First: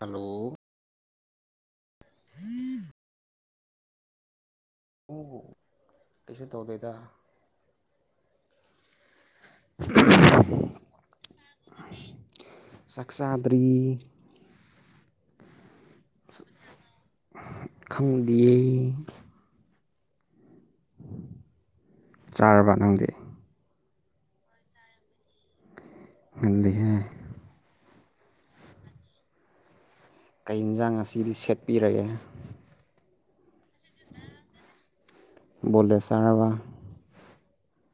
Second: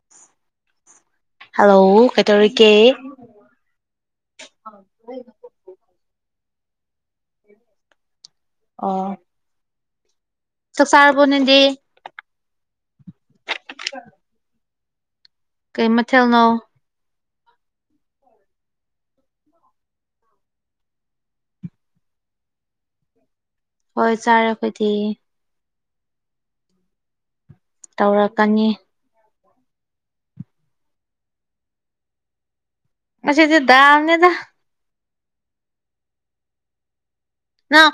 Hello hello ꯀꯩꯇꯧꯔꯤ ꯒꯦ ꯑꯣ ꯀꯩꯁꯨ ꯇꯧꯗꯦꯗ ꯑꯣ ꯎꯝ ꯆꯥꯛ ꯆꯥꯔꯕꯣ ꯅꯪꯗꯤ ꯆꯥꯛ ꯆꯥꯥꯗ꯭ꯔꯤ ꯀꯩ ꯃꯊꯦꯜꯅꯣ ꯈꯪꯗꯦ ꯆꯥꯔꯕ ꯅꯪꯗꯤ ꯍꯣꯏ ꯆꯥꯔꯦ ꯑꯩꯈꯣꯏꯗꯤ ꯉꯜꯂꯤꯍꯦ ꯇꯧꯔꯛꯀꯅꯤ ꯀꯩ ꯏꯟꯁꯥꯡ ꯉꯁꯤꯗꯤ ꯁꯦꯠꯄꯤꯔꯒꯦ ꯉꯁꯤꯗꯤ ꯗꯥꯜꯅꯦꯗ ꯕꯣꯂꯦꯁ ꯆꯥꯔꯕꯥ ꯅꯪ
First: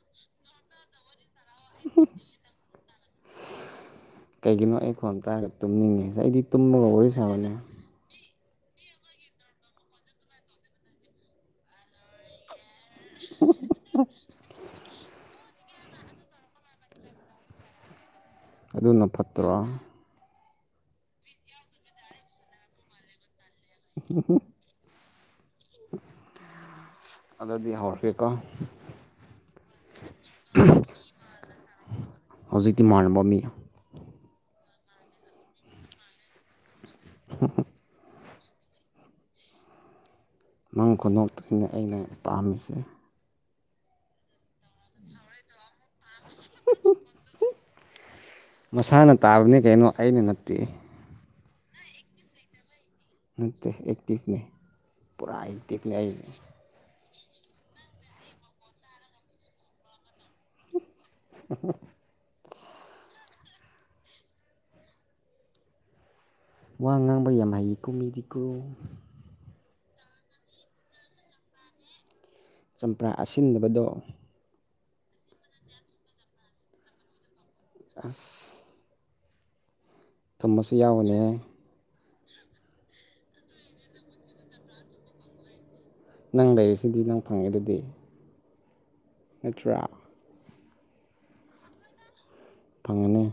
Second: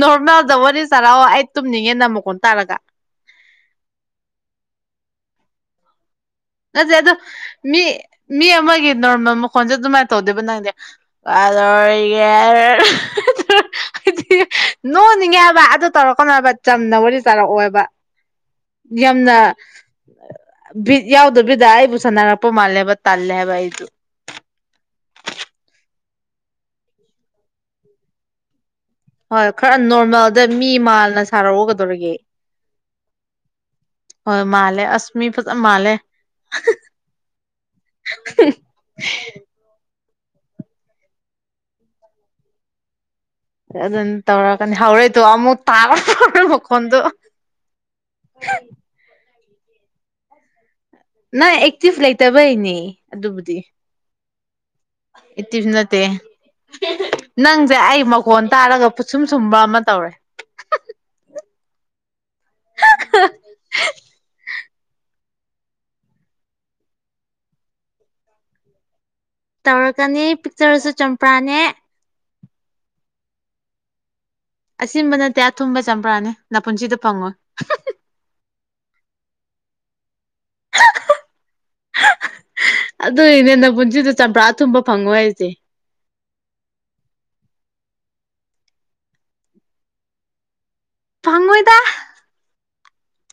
ꯅꯣꯔꯃꯦꯜꯗ ꯋꯥꯔꯤ ꯁꯥꯔꯛꯑꯣ ꯇꯨꯝꯅꯤꯡꯉꯦ ꯅꯪ ꯃꯈꯣꯟ ꯇꯥꯔꯒ ꯀꯩꯒꯤꯅꯣ ꯑꯩ ꯈꯣꯟ ꯇꯔꯒ ꯇꯨꯝꯅꯤꯡꯉꯦꯁꯦ ꯑꯩꯗꯤ ꯇꯨꯝꯃꯒ ꯅꯠꯇꯦ ꯋꯥꯔꯤ ꯑꯗꯣ ꯁꯥꯕꯅꯦ ꯃꯤ ꯃꯤ ꯑꯃꯒꯤ ꯅꯣꯔꯃꯦꯜ ꯃꯈꯣꯟꯁꯦ ꯑꯗꯨꯃꯥꯏꯅ ꯇꯧꯗꯦꯕ ꯅꯪꯗꯤ ꯑ ꯍꯥꯏꯗꯤ ꯅꯣꯛꯅꯤꯡꯉꯦ ꯍꯥꯏꯕ ꯑꯗꯨ ꯇꯧꯔꯛꯀꯅꯣ ꯍꯥꯏꯕ ꯆꯝꯅ ꯋꯥꯔꯤ ꯁꯥꯔꯛꯑꯣꯕ ꯑꯗꯨꯅ ꯌꯥꯝꯅ ꯐꯠꯇ꯭ꯔꯣ ꯕꯤꯠ ꯌꯥꯎꯗꯕꯤꯗ ꯑꯩ ꯕꯨ ꯁꯅꯥꯔꯡꯄ ꯃꯥꯜꯂꯦꯕ ꯇꯜꯂꯦ ꯍꯥꯏꯕ ꯑꯩꯗꯨ ꯑꯗꯨꯗꯤ ꯍꯧꯔꯛꯀꯦꯀꯣ ꯍꯣꯏ ꯈꯔ ꯅꯣꯔꯃꯦꯜꯗ ꯃꯤ ꯃꯥꯜꯅ ꯁꯥꯔꯛꯎ ꯀꯩꯗꯩꫪꯒ‌ꯦ ꯍꯧꯖꯤꯛꯇꯤ ꯃꯥꯟꯅꯕ ꯃꯤ ꯃꯥꯂꯦ ꯑꯁꯃꯤ ꯐ ꯃꯥꯂꯦ [unintelligible] [unintelligible] [inaudible] ꯅꯪ ꯈꯨꯨꯅ‌ꯣꯛꯇꯨꯅꯤꯅ‌ꯦ ꯑꯩꯅ ꯄꯥꯝꯃꯤꯁꯦ ꯑꯗꯨꯅ ꯇꯧꯔ ꯀꯅꯤ ꯍꯧꯔꯣꯏꯇꯣ ꯑꯃꯨꯛ ꯇꯥ ꯇꯧ꯭ꯔ ꯃꯀꯣꯟꯗ [unintelligible] [inaudible] ꯃꯁꯥꯅ ꯇꯥꯕꯅꯤ ꯀꯩꯅꯣ ꯑꯩꯅ ꯅꯠꯇꯦ ꯅꯪ ꯑꯦꯛꯇꯤꯚ ꯂꯩꯇꯕꯩꯅ‌ꯦ ꯑꯗꯨꯕꯨꯗꯤ ꯅꯠꯇꯦ ꯑꯦꯛꯇꯤꯞꯅꯦ ꯄꯨꯔꯥ ꯏꯠꯇꯤꯁꯨ ꯑꯦꯛꯇꯤꯞꯅꯦ ꯅꯠꯇꯦ ꯑꯩꯁꯦ ꯅꯪꯁꯦ ꯑꯩ ꯃꯈꯣꯟ ꯇꯥꯔꯒ ꯄꯨꯠꯁꯨꯝ ꯁꯨꯝꯕ ꯑꯃ ꯇꯧꯔꯦ [inaudible] [inaudible] ꯋꯥ ꯉꯥꯡꯕ ꯌꯥꯝ ꯍꯩꯀꯣ ꯃꯤꯗꯤꯀꯣ ꯇꯧꯔꯛꯀꯅꯤ ꯄꯤꯛꯆꯔꯁꯨ ꯆꯝꯄ꯭ꯔꯥꯅꯦ ꯆꯝꯄ꯭ꯔꯥ ꯑꯁꯤꯟꯗꯕꯗꯣ ꯑꯁꯤꯟꯕ ꯅꯠꯇꯦ ꯑꯊꯨꯝꯕ ꯆꯝꯄ꯭ꯔꯥꯅꯤ ꯅꯄꯨꯟꯁꯤꯗ ꯐꯪꯉꯣꯏ ꯑꯁ ꯊꯨꯝꯕꯁꯨ ꯌꯥꯎꯕꯅꯦ ꯑꯗꯨꯏꯅ‌ꯦ ꯅꯄꯨꯟꯁꯤꯗ ꯆꯝꯄ꯭ꯔꯥ ꯑꯊꯨꯝꯕ ꯐꯪꯉꯣꯏ ꯍꯥꯏꯁꯦ ꯅꯪ ꯂꯩꯔꯤꯁꯤꯗꯤ ꯅꯪ ꯐꯪꯉꯤ ꯗꯨꯗꯤ ꯅꯠꯇ꯭ꯔꯥ ꯐꯪꯉꯣꯏꯗ ꯐꯪꯒꯅꯤ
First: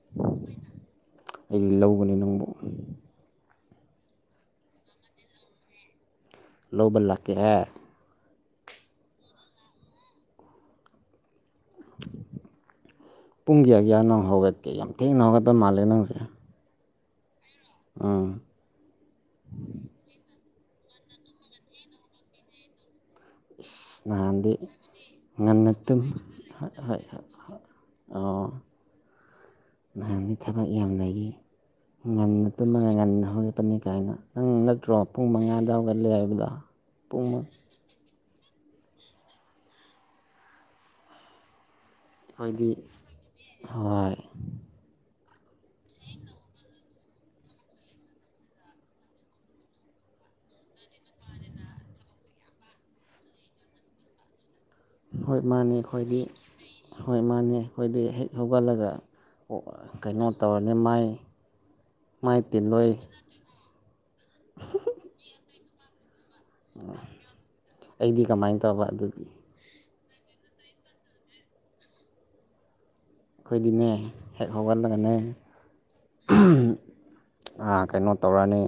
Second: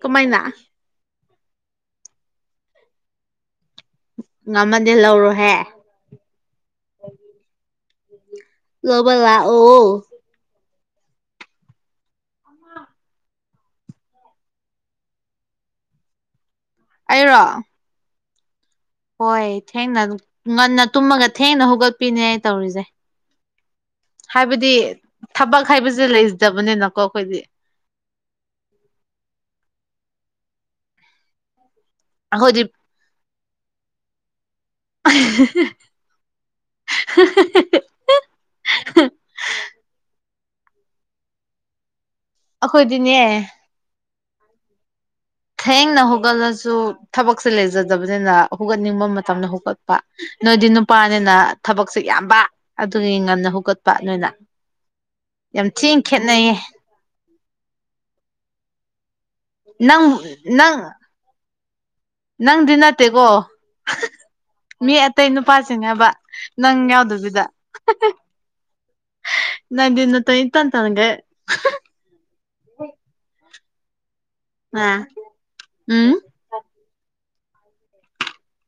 ꯀꯃꯥꯏꯅ ꯑꯩ ꯂꯧꯒꯅꯤ ꯅꯪꯕꯨ ꯉꯝꯃꯗꯤ ꯂꯧꯔꯣꯍꯦ ꯂꯧꯕ ꯂꯥꯛ ꯀꯦꯍ‌ꯦ ꯂꯧꯕ ꯂꯥꯛꯑꯣ ꯄꯨꯡ ꯀꯌꯥ ꯀꯌꯥ ꯅ‌ꯣ ꯍꯧꯒꯠꯀꯦ ꯌꯥꯝ ꯊꯦꯡꯅ ꯍꯧꯒꯠꯄ ꯃꯥꯜꯂꯦ ꯅꯪꯁꯦ ꯑꯩꯔꯣ ꯑꯥ ꯍꯣꯏ ꯊꯦꯡꯅ ꯉꯟꯅ ꯇꯨꯝꯃꯒ ꯊꯦꯡꯅ ꯍꯧꯒꯠꯄꯤꯅꯦ ꯑꯩꯅ ꯇꯧꯔꯤꯁꯦ ꯏꯁ ꯅꯍꯥꯟꯗꯤ ꯍꯥꯏꯕꯗꯤ ꯊꯕꯛ ꯉꯟꯅ ꯇꯨꯝ ꯍꯥꯏꯕꯁꯦ ꯍꯣꯏ ꯂꯩꯖꯗꯕꯅꯤꯅꯀꯣ ꯍꯣꯏ ꯑꯩꯈꯣꯏꯗꯤ ꯍꯣꯏꯣꯏ ꯑꯣ ꯅꯍꯥꯟꯗꯤ ꯊꯕꯛ ꯌꯥꯝ ꯂꯩ ꯉꯟꯅ ꯑꯩꯈꯣꯏꯗꯤ ꯇꯨꯝꯃꯒ ꯉꯟꯅ ꯍꯧꯒꯠꯄꯅꯤ ꯀꯥꯏꯅ ꯅꯪ ꯅꯠꯇ꯭ꯔꯣ ꯄꯨꯡ ꯃꯉꯥꯗ ꯍꯩꯒꯠꯂ‌ꯦ ꯍꯥꯏꯕꯗ‌ꯣ ꯄꯨꯡ ꯑꯩꯈ‌ꯦꯏꯗꯤ ꯑꯩꯈꯣꯏꯗꯤꯅꯦ ꯍꯣꯏ ꯊꯦꯡꯅ ꯍꯧꯒꯠꯂꯁꯨ ꯊꯕꯛꯁꯦ ꯂꯩꯖꯗꯕꯅꯤꯅ ꯍꯧꯒꯠꯅꯤꯡꯕ ꯃꯇꯝꯗ ꯍꯧꯒꯠ ꯅꯣꯏꯗꯤ ꯅꯨꯄꯥꯅꯤꯅ ꯊꯕꯛꯁꯦ ꯌꯥꯝꯕ ꯑꯗꯨꯒꯤ ꯉꯟꯅ ꯍꯧꯒꯠꯄ ꯅꯣꯏꯅ ꯍꯣꯏ ꯌꯥꯝ ꯃꯥꯅꯦ ꯊꯤꯅ ꯑꯩꯈꯣꯏꯗꯤ ꯈꯦꯠꯅꯩꯌꯦ ꯍꯣꯏ ꯃꯥꯅꯦ ꯑꯩꯈꯣꯏꯗꯤ ꯍꯦꯛ ꯍꯧꯒꯠꯂꯒ ꯅꯪ ꯀꯩꯅꯣ ꯇꯧꯔꯅꯤ ꯅꯪ ꯃꯥꯏ ꯃꯥꯏ ꯅꯪꯗꯤ ꯇꯤꯟꯂꯣꯏ ꯅꯠꯇꯦꯀꯣ ꯃꯤ ꯑꯇꯩ ꯅꯨꯄꯥꯁꯤꯡꯅꯦꯕ ꯅꯪ ꯌꯥꯎꯗꯕꯤꯗ ꯑꯩꯗꯤ ꯀꯃꯥꯏꯅ ꯇꯧꯕ ꯑꯗꯨꯗꯤ ꯅꯪ ꯗꯤ ꯅꯇꯟ ꯏꯠꯇꯟ ꯇꯟꯒꯩ ꯑꯩꯈꯣꯏꯗꯤꯅꯦ ꯍꯦꯛ ꯑ ꯍꯧꯒꯠꯂꯒꯅꯦ ꯎꯝ ꯀꯩꯅꯣ ꯇꯧꯔꯅꯤ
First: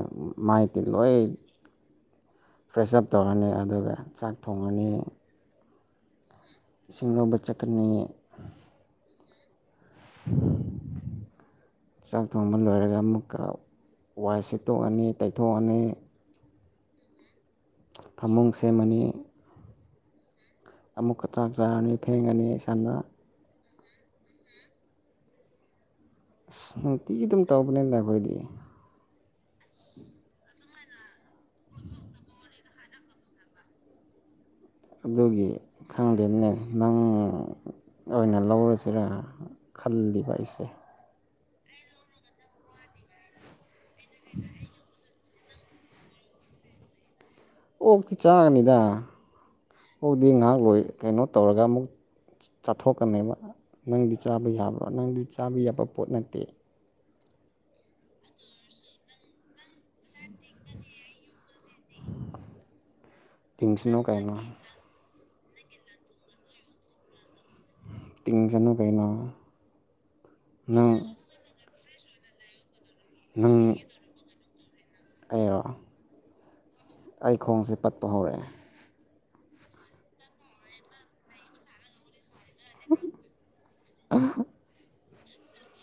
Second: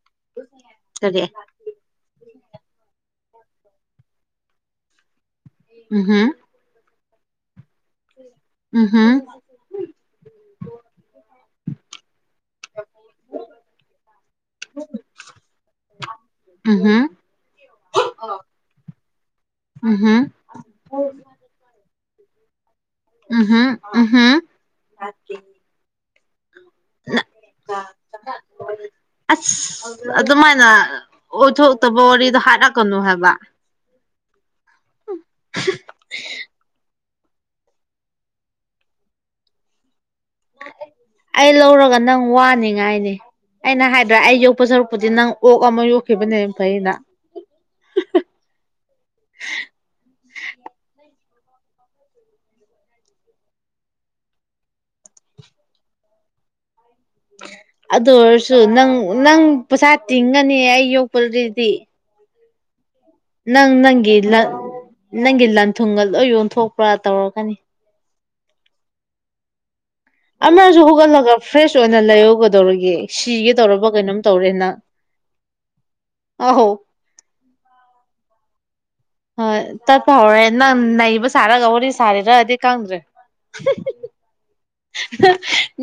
ꯃꯥꯏꯇꯤꯟ ꯂꯣꯏ ꯀꯔꯤ ꯐ꯭ꯔꯦꯁ ꯎꯞ ꯇꯧꯔꯅꯤ ꯑꯗꯨꯒ ꯆꯥꯛ ꯊꯣꯡꯉꯅꯤ ꯎꯝ ꯍꯝ ꯁꯤꯁꯤꯡꯅꯣꯕ ꯆꯆꯥꯀꯅꯤ ꯎꯝ ꯎꯝ ꯆꯥꯛ ꯊꯣꯡꯕ ꯂꯣꯏꯔꯒ ꯑꯃꯨꯛꯀ ꯋꯥꯏ ꯁꯤꯦꯠꯇꯣꯛꯑꯅꯤ ꯇꯩꯊꯣꯛꯑꯅꯤ ꯑ ꯍꯥ ꯐꯃꯨꯡ ꯁꯦꯝꯃꯅꯤ ꯎꯝꯍꯨꯝ ꯑꯃꯨꯛꯀ ꯆꯥꯛ ꯆꯥꯔꯅꯤ ꯐꯦꯡꯉꯅꯤ ꯏꯁꯥꯗ ꯎꯝꯝ ꯎꯝꯝ ꯑꯁ ꯅꯨꯡꯇꯤꯒꯤ ꯑꯗꯨꯝ ꯇꯧꯕꯅꯦꯗ ꯑꯩꯈꯣꯏꯗꯤ ꯑꯁ ꯑꯗꯨꯃꯥꯏꯅ ꯑꯣꯏꯊꯣꯛꯇꯕ ꯋꯥꯔꯤꯗꯣ ꯍꯥꯔꯛꯀꯅꯨ ꯍꯥꯏꯕ ꯑꯗꯨꯒꯤ ꯈꯪꯗꯦꯅꯦ ꯅꯪ ꯑꯣꯏꯅ ꯂꯧꯔꯁꯤꯔ ꯈꯜꯂꯤꯕ ꯑꯩꯁꯦ ꯑꯩ ꯂꯧꯔꯒ ꯅꯪ ꯋꯥꯅꯤꯡꯉꯥꯏꯅꯤ ꯑꯩꯅ ꯍꯥꯏꯕ꯭ꯔꯥ ꯑꯩ ꯌꯣꯛꯄ ꯁꯔꯛꯄꯨꯗꯤ ꯅꯪ ꯑꯣꯛ ꯑꯃ ꯌꯣꯛꯈꯤꯕꯅꯦ ꯌꯥꯝ ꯐꯩꯅ ꯑꯣꯛꯇꯤ ꯆꯥꯉꯅꯤꯗ ꯑꯣꯛꯛꯇꯤ ꯉꯥꯏꯍꯥꯛ ꯂꯣꯏ ꯀꯩꯅꯣ ꯇꯧꯔꯒ ꯑꯃꯨꯛ ꯆꯥꯊꯣꯛꯀꯅꯦꯕ ꯅꯪꯗꯤ ꯆꯥꯕ ꯌꯥꯕ꯭ꯔꯣ ꯅꯪꯗꯤ ꯆꯥꯕ ꯌꯥꯕ ꯄꯣꯠ ꯅꯠꯇꯦ ꯑꯗꯨ ꯑꯣꯏꯔꯁꯨ ꯅꯪ ꯅꯪ ꯄꯩꯁꯥ ꯇꯤꯡꯒꯅꯤ ꯑꯩ ꯌꯣꯛꯄꯗꯨꯗꯤ ꯅꯪ ꯇꯤꯡꯁꯅꯨ ꯅꯪꯒꯤ ꯀꯩꯅꯣ ꯅꯪꯒꯤ ꯂꯟ ꯊꯨꯡꯒ ꯂꯣꯏ ꯌꯟꯊꯣꯛꯄ꯭ꯔꯥ ꯇꯧꯔꯛꯀꯅꯤ ꯇꯤꯡꯁꯅꯨ ꯀꯩꯅꯣ ꯑꯃꯁꯨ ꯅꯪ ꯍꯧꯒꯠꯂꯒ ꯐ꯭ꯔꯦꯁ ꯑꯣꯏꯅ ꯂꯩꯍꯧꯒꯗꯧꯔꯒ ꯁꯤꯒꯦ ꯅꯪ ꯇꯧꯔꯕ ꯀꯩꯅꯣꯝ ꯇꯧꯔꯦꯅ ꯑꯩꯔꯣ ꯑꯍꯧ ꯑꯩ ꯈꯣꯡꯁꯦ ꯄꯠꯄ ꯍꯧꯔꯛꯑꯦ ꯍ ꯇꯠꯄ ꯍꯧꯔꯦ ꯅꯪ ꯅꯩꯕ ꯁꯥꯔꯒꯧꯍꯔꯤ ꯁꯥꯔꯦꯔ ꯗꯤ ꯀꯗ꯭ꯔꯦ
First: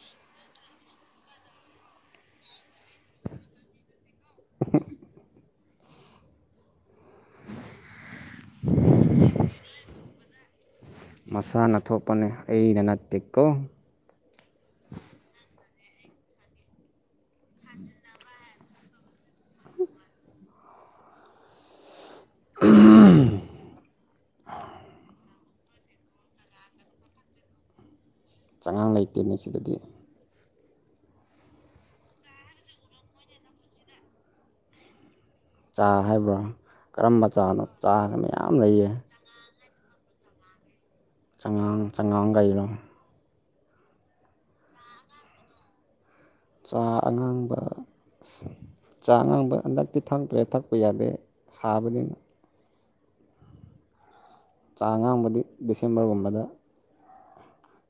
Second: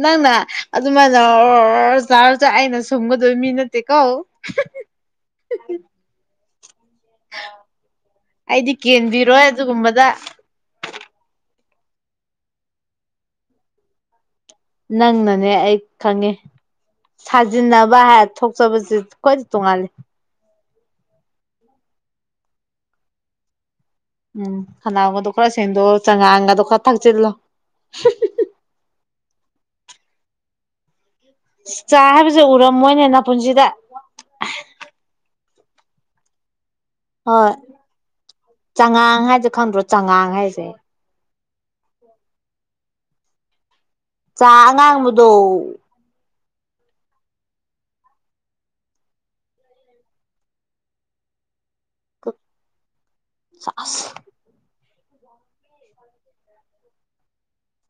ꯅꯪꯅ ꯑꯗꯨꯃꯥꯏꯅ ꯆꯖꯥꯔꯁꯨ ꯑꯩꯅ ꯁꯨꯝꯒꯗꯣꯏ ꯃꯤ ꯅꯠꯇꯦ ꯀꯣ ꯑꯩꯗꯤ ꯀꯦꯟꯕꯤꯔꯣꯏ ꯑꯗꯨꯒꯨꯝꯕꯗ ꯃꯁꯥꯅ ꯊꯣꯛꯄꯅꯦ ꯑꯩꯅ ꯅꯠꯇꯦꯀꯣ ꯅꯪꯅꯅꯦ ꯑꯩ ꯈꯪꯉꯦ ꯁꯥꯖꯤꯟꯅꯕ ꯍꯥꯏ ꯊꯣꯛꯆꯕꯁꯤ ꯀ ꯇꯧꯉꯦ ꯎꯥ ꯎꯝ ꯈꯅꯥꯎꯒꯗꯣ ꯈꯔ ꯁꯦꯟꯗꯣ ꯆꯉꯥꯡꯒꯗꯣ ꯈꯔ ꯊꯛꯆꯤꯜꯂꯣ ꯆꯉꯥꯡ ꯂꯩꯇꯦꯅꯤ ꯁꯤꯗꯗꯤ ꯆꯥ ꯍꯥꯏꯕꯁꯦ ꯎꯔꯝꯃꯣꯏꯅꯦꯟꯅ ꯄꯨꯟꯁꯤꯗ ꯆꯥ ꯍꯥꯏꯕ꯭ꯔꯥ ꯀꯔꯝꯕ ꯆꯥꯅꯣ ꯆꯥꯁꯤ ꯃꯌꯥꯝ ꯂꯩꯌꯦ ꯑꯪ ꯍꯥꯏꯁꯦ ꯈꯪꯗ꯭ꯔꯣ ꯆꯉꯥꯡ ꯍꯥꯏꯁꯦ ꯆꯉꯥꯡ ꯆꯉꯥꯡ [unintelligible] ꯆꯥ ꯑꯉꯥꯡꯕꯗꯣ ꯆꯥ ꯑꯉꯥꯡꯕ ꯑꯁ ꯆꯥ ꯑꯉꯥꯡꯕ ꯍꯟꯗꯛꯇꯤ ꯊꯛꯇ꯭ꯔꯦ ꯊꯛꯄ ꯌꯥꯗꯦ ꯁꯥꯕꯅꯤꯅ ꯑꯁ ꯆꯥ ꯑꯉꯥꯡꯕꯗꯤ ꯗꯤꯁꯦꯝꯕꯔ ꯒꯨꯝꯕꯗ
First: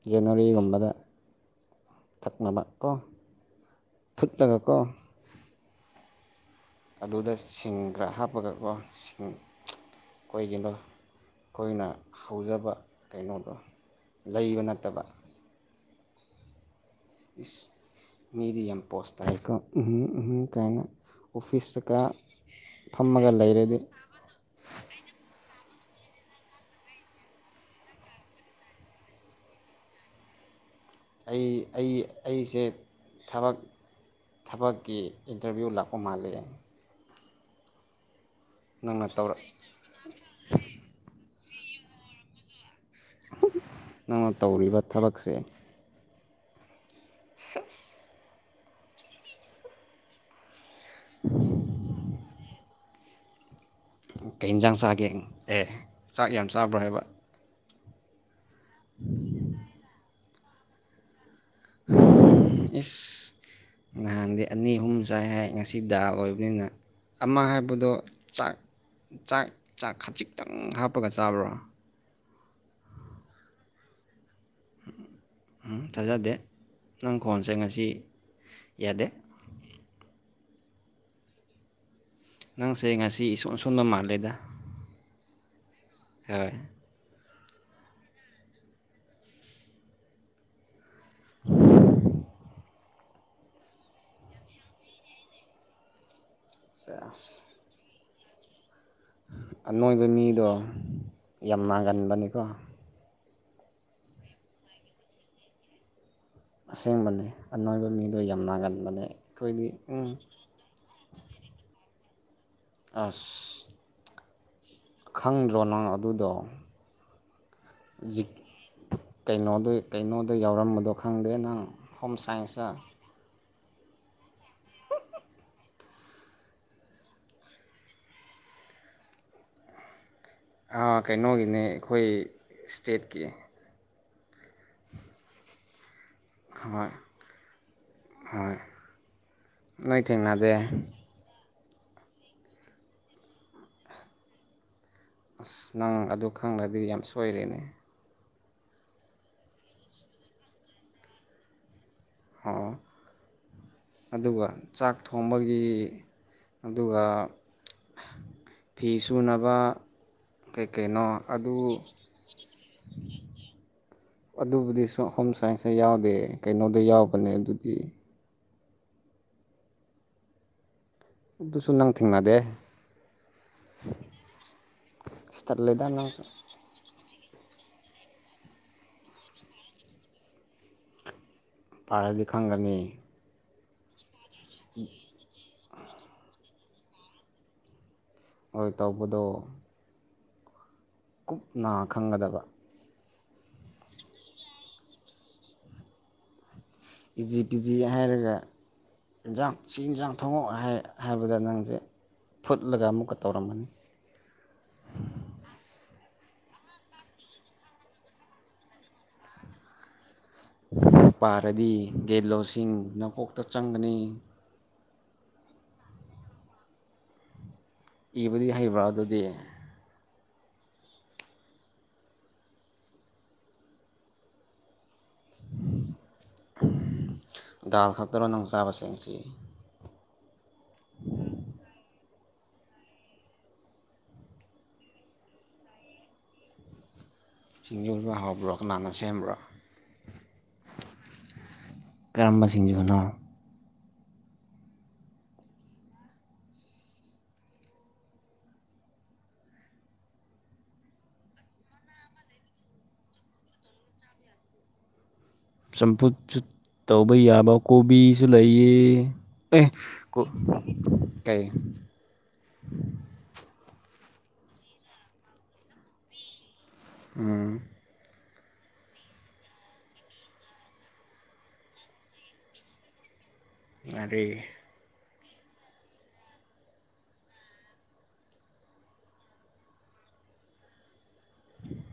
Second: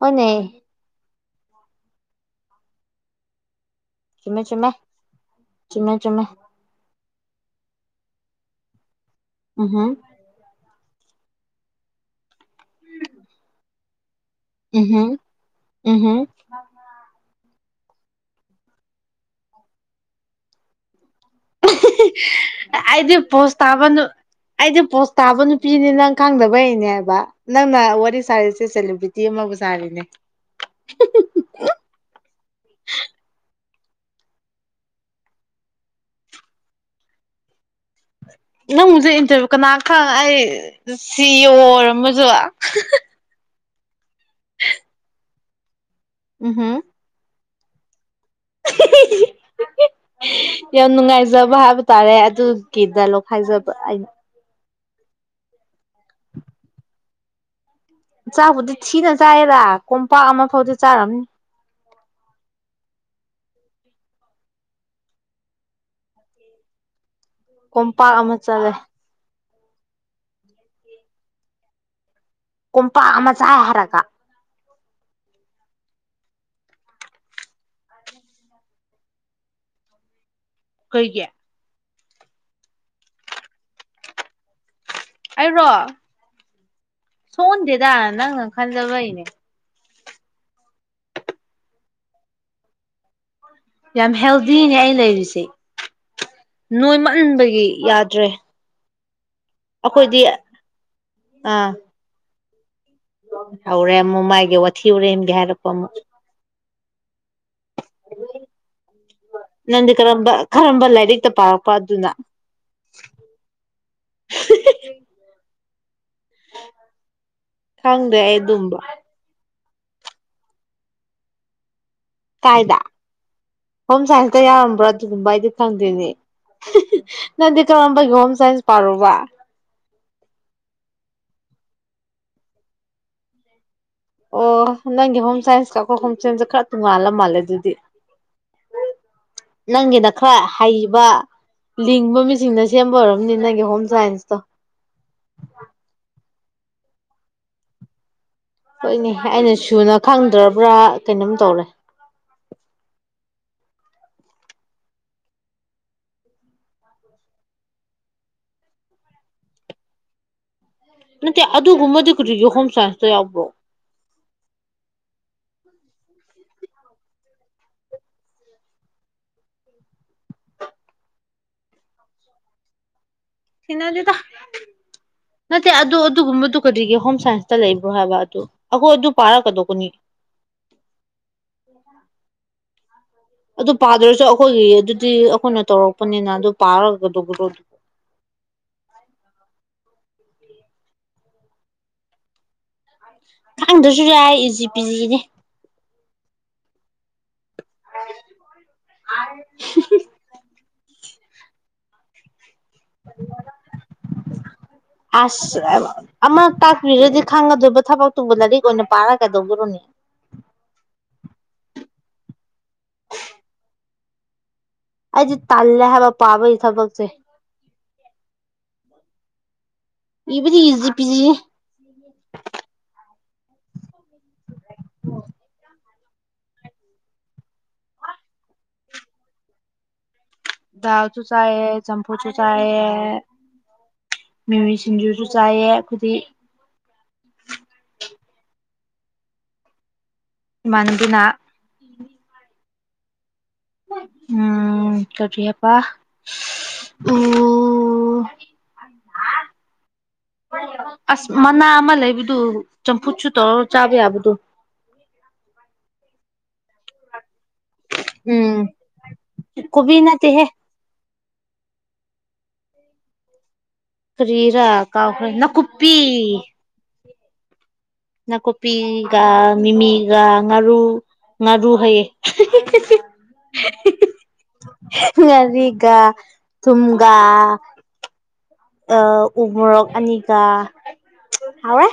ꯍꯣꯏꯅꯦ ꯒꯨꯝꯕꯗ ꯊꯛꯅꯕ ꯀꯣ ꯆꯨꯝꯃꯦ ꯆꯨꯝꯃꯦ ꯐꯨꯠꯂꯒꯀꯣ ꯆꯨꯝꯃꯦ ꯆꯨꯝꯃꯦ ꯑꯗꯨꯗ ꯁꯤꯡ ꯈꯔ ꯍꯥꯞꯄꯒꯀꯣ ꯁꯤꯡ ꯎꯝꯍꯝ ꯑꯩꯈꯣꯏꯒꯤꯗꯣ ꯑꯩꯈꯣꯏꯅ ꯍꯧꯖꯕ ꯀꯩꯅꯣꯗꯣ ꯂꯩꯕ ꯅꯠꯇꯕ ꯎꯝꯍꯝ ꯎꯝꯍꯝ ꯏꯁ ꯃꯤꯗꯤ ꯌꯥꯝ ꯄꯣꯁ ꯇꯥꯏꯀꯣ ꯎꯝꯍꯨꯝ ꯎꯝꯍꯨꯝ ꯀꯥꯏꯅ ꯑꯣꯐꯤꯁꯇꯀ ꯑꯩꯗꯤ ꯐꯝꯃꯒ ꯄꯣꯁ ꯂꯩꯔꯗꯤ ꯇꯥꯕ ꯅꯨ ꯑꯩꯗꯤ ꯄꯣꯁ ꯇꯥꯕ ꯅꯨꯄꯤꯅꯤ ꯅꯪ ꯈꯪꯗꯕꯩꯅꯦ ꯍꯥꯏꯕ ꯅꯪꯅ ꯋꯥꯔꯤ ꯁꯥꯔꯤꯁꯦ ꯁꯦꯂꯤꯕ꯭ꯔꯤꯇꯤ ꯑꯃꯕꯨ ꯁꯥꯔꯤꯅꯦ ꯑꯩ ꯑꯩ ꯑꯩꯁꯦ ꯊꯕꯛ ꯊꯕꯛꯀꯤ ꯏꯟꯇꯔꯚꯤꯌꯨ ꯂꯥꯛꯄ ꯃꯥꯜꯂꯤ ꯅꯪꯅ ꯅꯪꯕꯨꯁꯦ ꯇꯧꯔ ꯏꯟꯇꯔꯚꯤꯌꯨ ꯀꯅꯥ ꯈꯪ ꯑꯩ ꯁꯤ ꯏ ꯑꯣ ꯑꯣꯏꯔꯝꯕꯁꯨ ꯅꯪꯅ ꯇꯧꯔꯤꯕ ꯊꯕꯛꯁꯦ ꯎꯝꯍꯝ ꯁꯦꯁ ꯍꯤꯍꯤꯍꯤ ꯌꯥꯝ ꯅꯨꯡꯉꯥꯏꯖꯕ ꯍꯥꯏꯕ ꯇꯥꯔꯦ ꯑꯗꯨꯒꯤ ꯗꯥꯏꯂꯣꯛ ꯍꯥꯏꯖꯕ ꯑꯩꯅ ꯀꯩ ꯏꯟꯖꯥꯡ ꯆꯥꯒꯦ ꯑꯦ ꯆꯥꯛ ꯌꯥꯝ ꯆꯥꯕ꯭ꯔꯥ ꯍꯥꯏꯕ ꯆꯥꯛꯕꯨꯗꯤ ꯊꯤꯅ ꯆꯥꯏꯌꯦꯗ ꯀꯣꯝꯄꯥꯛ ꯑꯃ ꯐꯥꯎꯗꯤ ꯆꯥꯔꯝꯅꯤ ꯏꯁ ꯅꯍꯥꯟꯗꯤ ꯑꯅꯤ ꯑꯍꯨꯝ ꯆꯥꯏ ꯍꯥꯏ ꯉꯁꯤ ꯗꯥ ꯑꯣꯏꯕꯅꯤꯅ ꯑꯃ ꯍꯥꯏꯕꯗꯣ ꯀꯣꯝꯄꯥꯛ ꯑꯃ ꯆꯥꯛ ꯆꯠꯂꯦ ꯆꯥꯛ ꯆꯥꯛ ꯈꯖꯤꯛꯇꯪ ꯍꯥꯞꯄꯒ ꯆꯥꯕ꯭ꯔꯣ ꯀꯣꯝꯄꯥꯛ ꯑꯃ ꯆꯥꯏ ꯍꯥꯏꯔꯒ ꯎꯝ ꯊꯥꯖꯗꯦ ꯅꯪ ꯈꯣꯟꯁꯦ ꯉꯁꯤ ꯌꯥꯗꯦ ꯀꯩꯒꯤ ꯅꯪꯁꯦ ꯉꯁꯤ ꯏꯁꯣꯟ ꯑꯁꯣꯟꯕ ꯃꯥꯜꯂꯦꯗ ꯑꯩꯔꯣ ꯍꯣꯏ ꯁꯣꯟꯗꯦꯗ ꯅꯪꯅꯪ ꯈꯟꯖꯕꯩꯅꯦ [inaudible] ꯌꯥꯝ ꯍꯦꯜꯗꯤꯅꯦ ꯑꯩ ꯂꯩꯔꯤꯁꯦ ꯑꯁ ꯅꯣꯏꯃꯟꯕꯒꯤ ꯌꯥꯗ꯭ꯔꯦ ꯑꯅꯣꯏꯕ ꯑꯩꯈꯣꯏꯗꯤ ꯃꯤꯗꯣ ꯌꯥꯝ ꯑꯥ ꯅꯥꯒꯟꯕꯅꯤꯀꯣ ꯍꯧꯔꯦ ꯑꯃ ꯃꯥꯏꯒꯤ ꯋꯥꯊꯤ ꯋꯥꯔꯦꯝꯒꯤ ꯍꯥꯏꯔꯛꯄ ꯑꯃ ꯑꯁꯦꯡꯕꯅꯦ ꯑꯅꯣꯏꯕ ꯃꯤꯗꯣ ꯌꯥꯝ ꯅꯥꯒꯟꯕꯅꯦ ꯑꯩꯈꯣꯏꯗꯤ ꯅꯪꯗꯤ ꯎꯝ ꯀꯔꯝꯕ ꯀꯔꯝꯕ ꯂꯥꯏꯔꯤꯛꯇ ꯄꯥꯔꯛꯄ ꯑꯗꯨꯅ ꯑꯁ ꯈꯪꯗ꯭ꯔꯣ ꯅꯪ ꯑꯗꯨꯗꯣ ꯈꯪꯗꯦ ꯑꯩ ꯑꯗꯨꯝꯕ ꯀꯩꯅꯣꯗ ꯀꯩꯅꯣꯗ ꯌꯥꯎꯔꯝꯕꯗꯣ ꯈꯪꯗꯦ ꯅꯪ ꯍꯣꯝ ꯁꯥꯏꯟꯁꯇ ꯀꯥꯏꯗ ꯍꯣꯝ ꯁꯥꯏꯟꯁꯇ ꯌꯥꯎꯔꯝꯕ꯭ꯔꯥ ꯑꯗꯨꯒꯨꯝꯕ ꯑꯩꯗꯤ ꯈꯪꯗ ꯗꯦꯅꯦ ꯅꯪꯗꯤ ꯀꯔꯝꯕꯒꯤ ꯍꯣꯝ ꯁꯥꯏꯟꯁ ꯄꯥꯔꯨꯕ ꯑ ꯀꯩꯅꯣꯒꯤꯅꯦ ꯑꯩꯈꯣꯏ ꯏꯁꯇꯦꯠꯀꯤ ꯑꯣ ꯅꯪꯒꯤ ꯍꯣꯝ ꯁꯥꯏꯟꯁꯀ ꯑꯈꯣꯏ ꯍꯣꯝ ꯁꯥꯏꯟꯁꯀ ꯈꯔ ꯍꯣꯏ ꯇꯣꯡꯉꯥꯜꯂ ꯃꯥꯜꯂꯦ ꯑꯗꯨꯗꯤ ꯍꯣꯏ ꯅꯣꯏ ꯅꯪꯒꯤꯅ ꯈꯔ ꯊꯦꯡꯅꯗꯦ ꯍꯩꯕ ꯂꯤꯡꯕ ꯃꯤꯁꯤꯡꯅ ꯁꯦꯝꯕ ꯑꯣꯏꯔꯔꯕꯅꯤ ꯅꯪꯒꯤ ꯍꯣꯝ ꯁꯥꯏꯟꯁꯇꯣ ꯑꯁ ꯅꯪ ꯑꯗꯨ ꯈꯪꯂꯗꯤ ꯌꯥꯝ ꯁꯣꯏꯔꯦꯅꯦ ꯍꯣꯏꯅꯦ ꯑꯩꯅ ꯁꯨꯅ ꯈꯪꯗ꯭ꯔꯕ꯭ꯔꯥ ꯀꯩꯅꯣꯝ ꯇꯧꯔꯦ ꯍꯥꯥ ꯑꯗꯨꯒ ꯆꯥꯛ ꯊꯣꯡꯕꯒꯤ ꯑꯗꯨꯒ ꯐꯤ ꯁꯨꯅꯕ ꯀꯩ ꯀꯩꯅꯣ ꯅꯠꯇꯦ ꯑꯗꯨ ꯑꯗꯨꯒꯨꯝꯕꯗꯤ ꯀꯖꯤꯛꯒꯤ ꯍꯣꯝ ꯁꯥꯏꯟꯁꯇ ꯌꯥꯎꯕ꯭ꯔꯣ ꯑꯗꯨꯕꯨꯗꯤ ꯁ ꯍꯣꯝ ꯁꯥꯏꯟꯁꯇ ꯌꯥꯎꯗꯦ ꯀꯩꯅꯣꯗ ꯌꯥꯎꯕꯅꯦ ꯑꯗꯨꯗꯤ ꯑꯗꯨ ꯑꯗꯨꯁꯨ ꯅꯪ ꯊꯦꯡꯅꯗꯦ ꯁꯤꯅꯗꯤꯗ ꯑꯁ ꯅꯠꯇꯦ ꯇꯜꯂꯦꯗ ꯑꯗꯨ ꯅꯪꯁꯨ ꯑꯗꯨꯒꯨꯝꯕꯗꯨ ꯀꯔꯤꯒꯦ ꯍꯣꯝ ꯁꯥꯏꯟꯁꯇ ꯂꯩꯕ꯭ꯔꯣ ꯍꯥꯏꯕ ꯑꯗꯨ ꯑꯩꯈꯣꯏ ꯑꯗꯨ ꯄꯥꯔꯛꯀꯗꯧꯕꯅꯤ ꯄꯥꯔꯗꯤ ꯈꯪꯒꯅꯤ ꯑꯗꯨ ꯄꯥꯗ꯭ꯔꯁꯨ ꯑꯩꯈꯣꯏꯒꯤ ꯑꯗꯨꯗꯤ ꯑꯩꯈꯣꯏꯅ ꯇꯧꯔꯛꯄꯅꯤꯅ ꯑꯗꯨ ꯄꯥꯔꯒꯗꯧꯕꯗꯣ ꯑꯣꯏꯣꯏ ꯇꯧꯕꯗꯣ ꯀꯨꯞ ꯅꯥ ꯈꯪꯒꯗꯕ ꯈꯪꯗ꯭ꯔꯁꯨ ꯌꯥꯏ ꯏꯖꯤ ꯄꯤꯖꯤꯅꯦ ꯄꯤꯖꯤ ꯄꯤꯖꯤ ꯍꯥꯏꯔꯒ ꯑꯦꯟꯖꯥꯡ ꯆ ꯏꯟꯖꯥꯡ ꯊꯣꯡꯉꯛꯑꯣ ꯍꯥꯏ ꯍꯥꯏꯕꯗ ꯅꯪꯁꯦ ꯐꯨꯠꯂꯒ ꯑꯃꯨꯛꯀ ꯇꯧꯔꯝꯕꯅꯤ ꯑꯁꯃ ꯑꯃ ꯇꯥꯛꯄꯤꯔꯗꯤ ꯈꯪꯒꯗꯣꯏꯕ ꯊꯕꯛꯇꯨꯕ ꯂꯥꯏꯔꯤꯛ ꯑꯣꯏꯅ ꯄꯥꯔꯒ ꯀꯩꯗꯧꯕꯔꯨꯅꯦ ꯄꯥꯔꯗꯤ ꯒꯦꯠꯂꯣꯁꯤꯡ ꯅꯀꯣꯛꯇ ꯆꯪꯒꯅꯤ ꯑꯩꯗꯤ ꯇꯜꯂꯦ ꯍꯥꯏꯕ ꯄꯥꯕꯒꯤ ꯊꯕꯛꯁꯦ ꯏꯕꯗꯤ ꯍꯩꯕ꯭ꯔꯥ ꯑꯗꯨꯗꯤ ꯏꯕꯗꯤ ꯏꯖꯤ ꯄꯤꯖꯤꯦ ꯒꯥꯜ ꯈꯛꯇꯅ ꯅꯣꯡ ꯆꯥꯕꯁꯤꯡꯁꯤ ꯗꯥꯎ ꯆ ꯆꯦ ꯆꯝꯐꯨꯁꯨ ꯆꯥꯏꯑ ꯃꯤꯃꯤ ꯁꯤꯡꯖꯨꯁꯨ ꯆꯥꯏꯑ ꯑꯩꯈꯗꯤ ꯁꯤꯡꯖꯨꯗꯨ ꯍꯕ꯭ꯔꯣ ꯀꯅꯥꯅꯣ ꯁꯦꯝꯕ꯭ꯔꯣ ꯃꯟꯗꯨꯅ ꯀꯔꯝꯕꯁꯤꯡꯁꯤꯅꯣ ꯎꯝ ꯀꯔꯤꯄꯥ ꯑꯣ ꯑꯁ ꯃꯅꯥ ꯑꯃ ꯂꯩꯕꯗꯨ ꯆꯝꯐꯨꯠꯁꯨ ꯇꯧꯔ ꯆꯥꯕ ꯌꯥꯕꯗꯨ ꯆꯝꯐꯨꯠ ꯇꯧꯕ ꯌꯥꯕ ꯀꯣꯕꯤ ꯀꯁꯨ ꯎꯝ ꯂꯩꯌꯦ ꯑꯦ ꯀꯣꯕꯤ ꯀ ꯅꯠꯇꯦꯍꯦ ꯀꯩ ꯀꯔꯤꯔ ꯀꯥꯎꯈ ꯅ ꯀꯄꯤ ꯎꯝ ꯅꯥꯀꯨꯞꯄꯤꯒ ꯃꯤꯃꯤꯒ ꯉꯥꯔꯨ ꯉꯥꯔꯨ ꯍꯩꯌꯦ ꯑ ꯒ ꯊꯨꯒ ꯑ ꯎꯕꯣꯔꯣꯛ ꯑꯅꯤꯒꯥ ꯍꯥꯎꯔꯦ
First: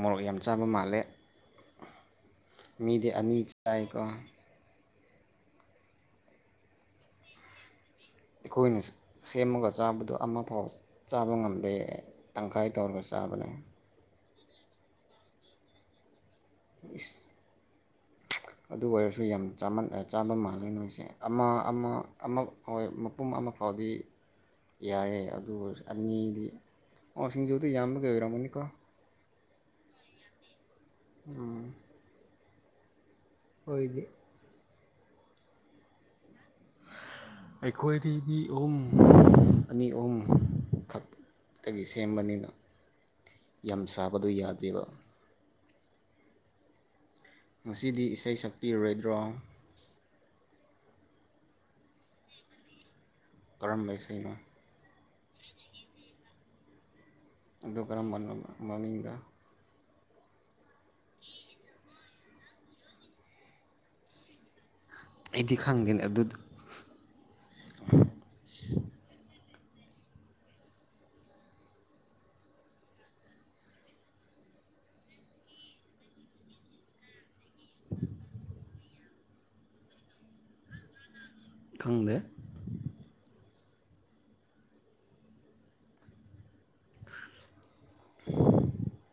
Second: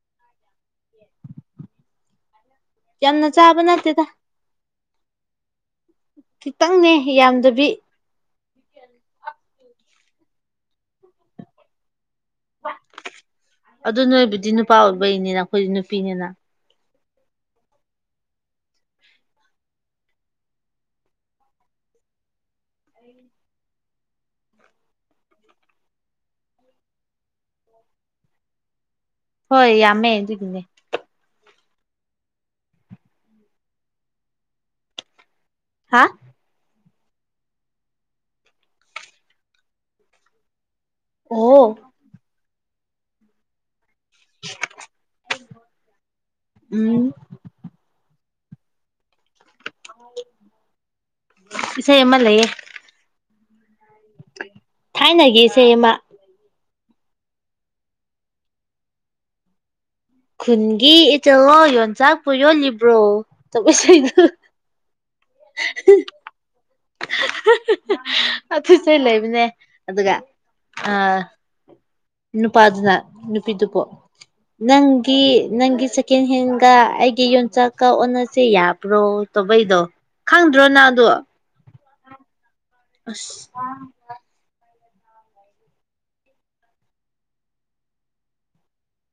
ꯃꯣꯔꯣꯛ ꯌꯥꯝ ꯆꯥꯕ ꯃꯥꯜꯂꯦ ꯌꯥꯝꯅ ꯃꯤꯌꯥꯅꯤ ꯆꯥꯕ ꯆꯥꯏꯀꯣ ꯅꯠꯇꯦꯗ ꯈꯤꯇꯪꯅꯦ ꯌꯥꯝꯗꯕꯤ ꯑꯩꯈꯣꯏꯅ ꯁꯦꯝꯃꯒ ꯆꯥꯕꯗꯨ ꯑꯃꯐꯥꯎ ꯆꯥꯕ ꯉꯝꯗꯦ ꯇꯪꯈꯥꯏ ꯇꯧꯔꯒ ꯆꯥꯕꯅꯦ ꯑꯗꯨ ꯅꯣꯏꯕꯨꯗꯤ ꯅꯨꯄꯥ ꯑꯣꯏꯕꯩꯅꯤꯅ ꯑꯩꯈꯣꯏꯗꯤ ꯅꯨꯄꯤꯅꯤꯅ ꯏꯁ [inaudible] ꯑꯗꯨ ꯑꯣꯏꯔꯁꯨ ꯌꯥꯝ ꯆꯥꯕ ꯃꯥꯜꯂꯦ ꯅꯣꯏꯁꯦ ꯑꯃ ꯑꯃ ꯑꯃ ꯍꯣꯏ ꯃꯄꯨꯝ ꯑꯃ ꯐꯥꯎꯗꯤ ꯌꯥꯏꯦ ꯑꯗꯨ ꯑꯅꯤꯗꯤ ꯄꯁꯤꯡꯖꯗ ꯌꯥꯝꯕꯒꯤꯩ ꯑꯣꯏꯔꯝꯃꯅꯤꯀꯣ ꯍꯣꯏ ꯌꯥꯝꯃꯦ ꯑꯗꯨꯒꯤꯅꯦ ꯎꯝ ꯑꯣꯏꯣꯏꯗꯤ ꯍꯥ ꯑꯩꯈꯣꯏꯗꯤ ꯃꯤ ꯑꯍꯨꯝ ꯑꯅꯤ ꯑꯍꯨꯝ ꯈꯛ ꯑꯣ ꯇꯒꯤ ꯁꯦꯝꯕꯅꯤꯅ ꯌꯥꯝ ꯁꯥꯕꯗꯣ ꯌꯥꯗꯦꯕ ꯎꯝ ꯉꯁꯤꯗꯤ ꯏꯁꯩ ꯁꯛꯄꯤꯔꯔꯣꯏꯗ꯭ꯔꯣ ꯏꯁꯩ ꯑꯃ ꯂꯩꯌꯦ ꯀꯔꯝꯕ ꯏꯁꯩꯅꯣ ꯊꯥꯏꯅꯒꯤꯁꯦ ꯃꯥ ꯑꯗꯨ ꯀꯔꯝꯕ ꯃꯃꯤꯡꯗ꯫ ꯈꯨꯟꯒꯤ ꯏꯆꯜꯣ ꯌꯣꯟꯆꯥꯛꯄꯨ ꯌꯣꯜꯂꯤꯕ꯭ꯔꯣ ꯇꯧꯕ ꯏꯁꯩꯗꯣ꯫ ꯑꯩꯗꯤ ꯈꯪꯗꯦꯅꯦ ꯑꯗꯨꯗꯨ ꯑꯗꯨꯆ ꯂꯩꯕꯅꯦ ꯑꯗꯨꯒ ꯑ ꯅꯨꯄꯥ ꯑꯗꯨꯅ ꯅꯨꯄꯤꯗꯨ ꯄꯣ ꯅꯪꯒꯤ ꯅꯪꯒꯤ ꯁꯦꯀꯦꯟ ꯍꯦꯟꯒ ꯑꯩꯒꯤ ꯌꯣꯟꯆꯥꯛꯀ ꯑꯣꯟꯅꯁꯦ ꯌꯥꯕ꯭ꯔꯣ꯫ ꯇꯧꯕꯩꯗꯣ ꯈꯪꯗ꯭ꯔꯣ ꯅꯪ ꯑꯗꯣ꯫ ꯈꯪꯗꯦ꯫ ꯑꯁ [inaudible]